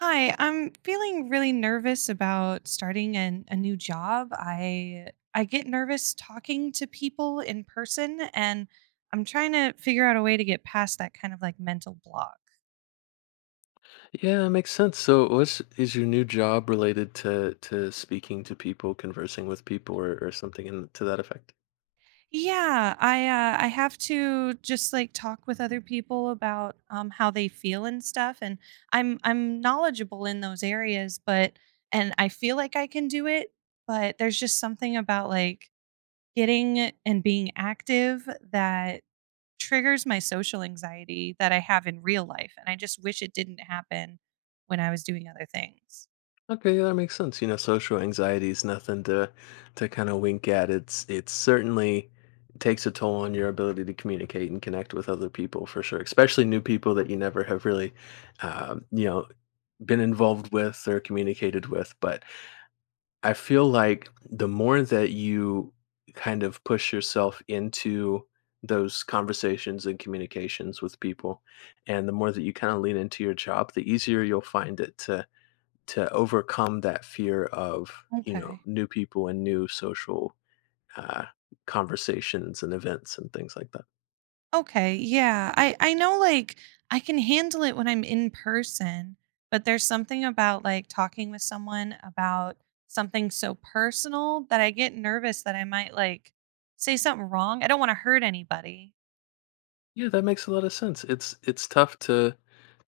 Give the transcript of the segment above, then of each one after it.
Hi, I'm feeling really nervous about starting a new job. I get nervous talking to people in person, and I'm trying to figure out a way to get past that kind of like mental block. Yeah, that makes sense. So, what's is your new job related to speaking to people, conversing with people, or something to that effect? Yeah, I I have to just like talk with other people about how they feel and stuff, and I'm knowledgeable in those areas, but and I feel like I can do it, but there's just something about like getting and being active that triggers my social anxiety that I have in real life, and I just wish it didn't happen when I was doing other things. Okay, yeah, that makes sense. You know, social anxiety is nothing to kind of wink at. It certainly takes a toll on your ability to communicate and connect with other people for sure, especially new people that you never have really, um, you know, been involved with or communicated with. But I feel like the more that you kind of push yourself into those conversations and communications with people, and the more that you kind of lean into your job, the easier you'll find it to overcome that fear of Okay. new people and new social uh, conversations and events and things like that. Okay, yeah. I know like I can handle it when I'm in person, but there's something about like talking with someone about something so personal that I get nervous that I might like say something wrong. I don't want to hurt anybody. Yeah, that makes a lot of sense. It's tough to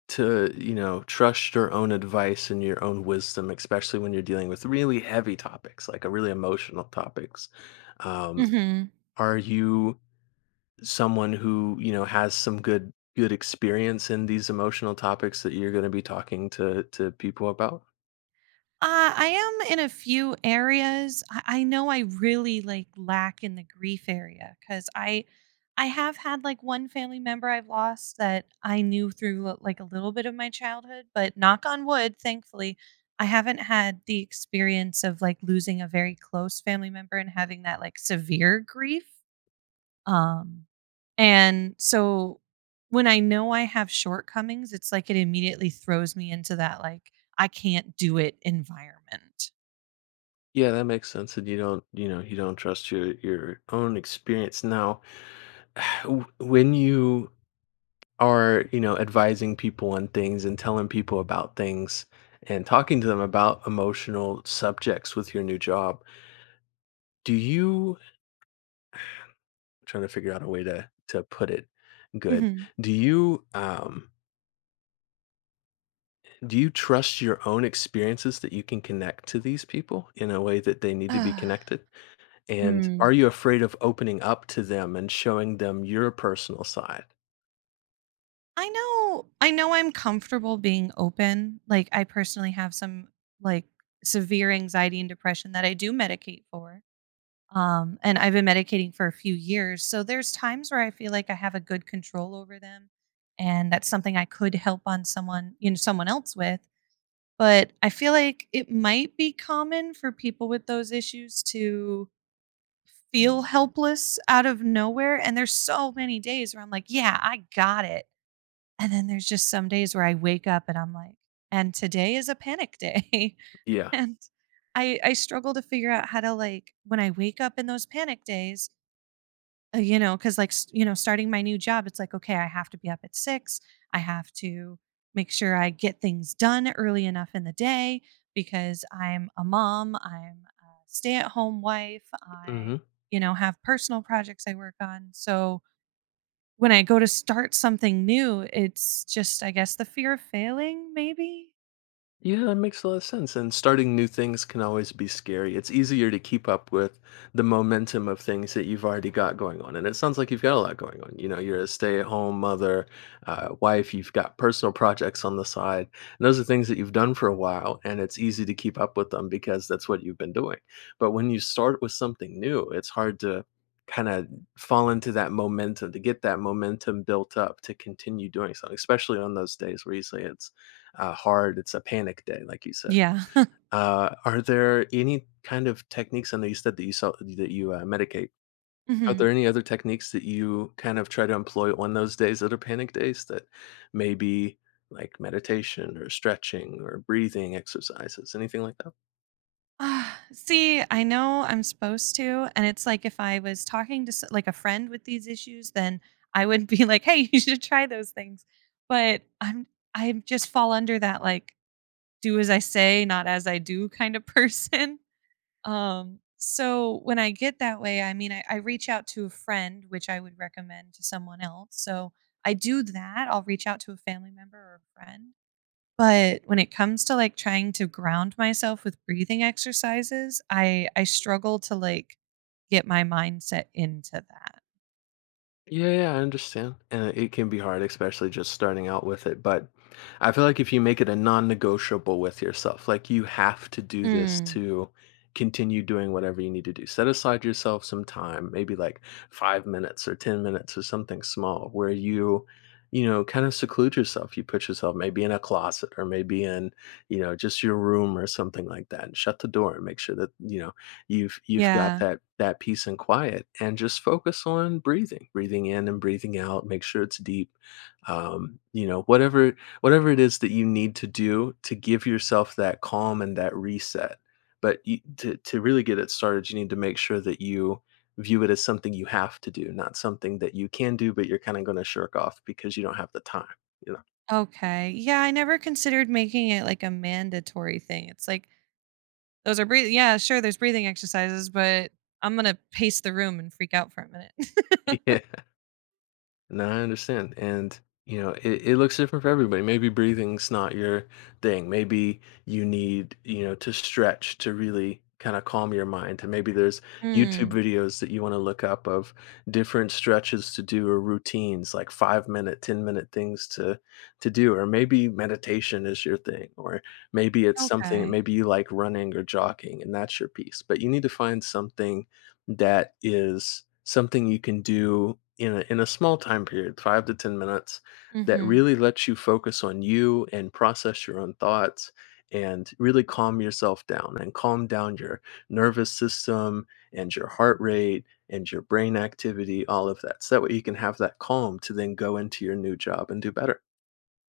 to, you know, trust your own advice and your own wisdom, especially when you're dealing with really heavy topics, like a really emotional topics. Um, Mhm. are you someone who, has some good experience in these emotional topics that you're going to be talking to people about? Uh, I am in a few areas. I know I really like lack in the grief area because I have had like one family member I've lost that I knew through like a little bit of my childhood, but knock on wood, thankfully, I haven't had the experience of like losing a very close family member and having that like severe grief. Um, and so when I know I have shortcomings, it's like it immediately throws me into that like I can't do it environment. Yeah, that makes sense. And you don't trust your own experience. Now, when you are advising people on things and telling people about things and talking to them about emotional subjects with your new job do you I'm trying to figure out a way to put it good. Mhm. Do you um do you trust your own experiences that you can connect to these people in a way that they need to be Ah, connected, and mm. are you afraid of opening up to them and showing them your personal side? I know I'm comfortable being open. Like I personally have some like severe anxiety and depression that I do medicate for. And I've been medicating for a few years. So there's times where I feel like I have a good control over them, and that's something I could help on someone, you know, someone else with. But I feel like it might be common for people with those issues to feel helpless out of nowhere, and there's so many days where I'm like, yeah, I got it, and then there's just some days where I wake up and I'm like, and today is a panic day. Yeah. and I struggle to figure out how to like when I wake up in those panic days, you know, cuz like you know, starting my new job, it's like okay, I have to be up at 6. I have to make sure I get things done early enough in the day, because I'm a mom, I'm a stay-at-home wife, I Mm-hmm. you know, have personal projects I work on. So when I go to start something new, it's just, I guess, the fear of failing, maybe? Yeah, that makes a lot of sense. And starting new things can always be scary. It's easier to keep up with the momentum of things that you've already got going on. And it sounds like you've got a lot going on. You know, you're a stay-at-home mother, wife. You've got personal projects on the side, and those are things that you've done for a while. And it's easy to keep up with them because that's what you've been doing. But when you start with something new, it's hard to kind of fall into that momentum to get that momentum built up to continue doing something, especially on those days where you say it's hard. It's a panic day, like you said. Yeah. Are there any kind of techniques? I know you said that you saw that you medicate. Are Mhm. there any other techniques that you kind of try to employ on those days that are panic days, that maybe like meditation or stretching or breathing exercises, anything like that? Ah, see, I know I'm supposed to, and it's like if I was talking to s like, a friend with these issues, then I would be like, "Hey, you should try those things." But I just fall under that, like, do as I say, not as I do kind of person. So when I get that way, I mean, I reach out to a friend, which I would recommend to someone else. So I do that. I'll reach out to a family member or a friend. But when it comes to like trying to ground myself with breathing exercises, I struggle to like get my mindset into that. Yeah, yeah, I understand. And it can be hard, especially just starting out with it. But I feel like if you make it a non negotiable with yourself, like you have to do this Mm. to continue doing whatever you need to do, set aside yourself some time, maybe like 5 minutes or 10 minutes or something small where you know, kind of seclude yourself. You put yourself maybe in a closet or maybe in, you know, just your room or something like that and shut the door and make sure that, you've got Yeah. that peace and quiet, and just focus on breathing, breathing in and breathing out, make sure it's deep. Whatever Whatever it is that you need to do to give yourself that calm and that reset. But to really get it started, you need to make sure that you view it as something you have to do, not something that you can do, but you're kind of going to shirk off because you don't have the time, you know? Okay. Yeah, I never considered making it like a mandatory thing. It's like those are breathing, yeah, sure, there's breathing exercises, but I'm gonna pace the room and freak out for a minute. Yeah. No, I understand. And, you know, it looks different for everybody. Maybe breathing's not your thing. Maybe you need, you know, to stretch to really kind of calm your mind. And maybe there's YouTube Mm, videos that you want to look up of different stretches to do or routines, like 5 minute, 10-minute things to do. Or maybe meditation is your thing. Or maybe it's something, okay. maybe you like running or jogging and that's your piece. But you need to find something that is something you can do in a small time period, five to 10 minutes, that Mhm. really lets you focus on you and process your own thoughts and really calm yourself down and calm down your nervous system and your heart rate and your brain activity, all of that. So that way you can have that calm to then go into your new job and do better.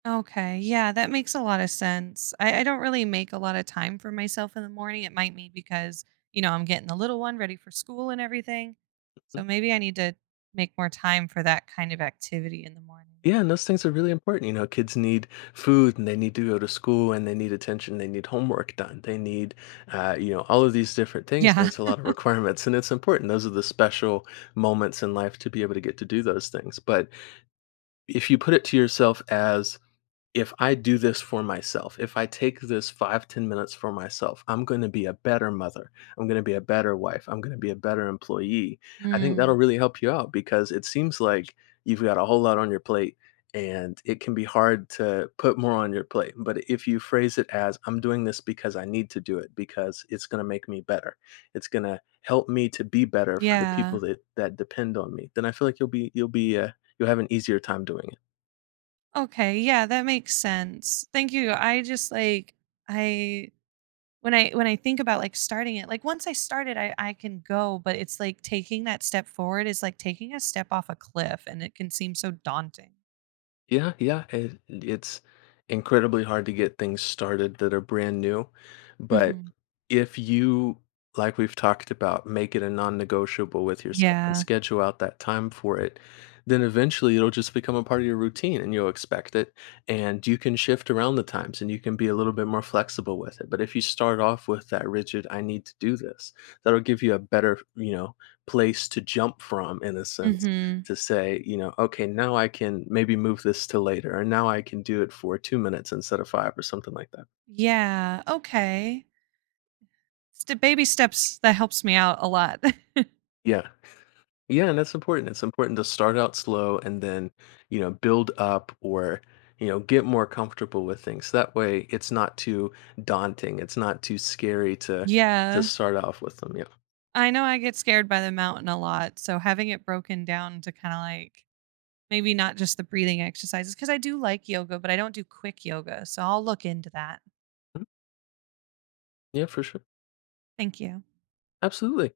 Okay, yeah, that makes a lot of sense. I don't really make a lot of time for myself in the morning. It might be because, you know, I'm getting the little one ready for school and everything. So maybe I need to make more time for that kind of activity in the morning. Yeah, and those things are really important. You know, kids need food and they need to go to school and they need attention. They need homework done. They need, you know, all of these different things. And Yeah. it's a lot of requirements and it's important. Those are the special moments in life to be able to get to do those things. But if you put it to yourself as, if I do this for myself, if I take this five, 10 minutes for myself, I'm going to be a better mother. I'm going to be a better wife. I'm going to be a better employee. I think that'll Mm, really help you out because it seems like you've got a whole lot on your plate and it can be hard to put more on your plate. But if you phrase it as, I'm doing this because I need to do it because it's going to make me better, it's going to help me to be better for the yeah. people that, that depend on me, then I feel like you'll have an easier time doing it. Okay, yeah, that makes sense. Thank you. I just, like I when I think about, like, starting it like, once I started, I can go, but it's like taking that step forward is like taking a step off a cliff, and it can seem so daunting. Yeah, yeah, it's incredibly hard to get things started that are brand new, but Mhm. if you, like we've talked about, make it a non-negotiable with yourself and Yeah. schedule out that time for it, then eventually it'll just become a part of your routine and you'll expect it, and you can shift around the times and you can be a little bit more flexible with it. But if you start off with that rigid, I need to do this, that'll give you a better, you know, place to jump from, in a sense, Mhm. to say, you know, okay, now I can maybe move this to later, or now I can do it for 2 minutes instead of 5 or something like that. Yeah, okay. Ste baby steps, that helps me out a lot. Yeah. Yeah, and that's important. It's important to start out slow and then, you know, build up or, you know, get more comfortable with things. That way it's not too daunting. It's not too scary to Yeah. start off with them. Yeah. I know I get scared by the mountain a lot, so having it broken down to kinda, like, maybe not just the breathing exercises, because I do like yoga, but I don't do quick yoga, so I'll look into that. Mhm. Yeah, for sure. Thank you. Absolutely.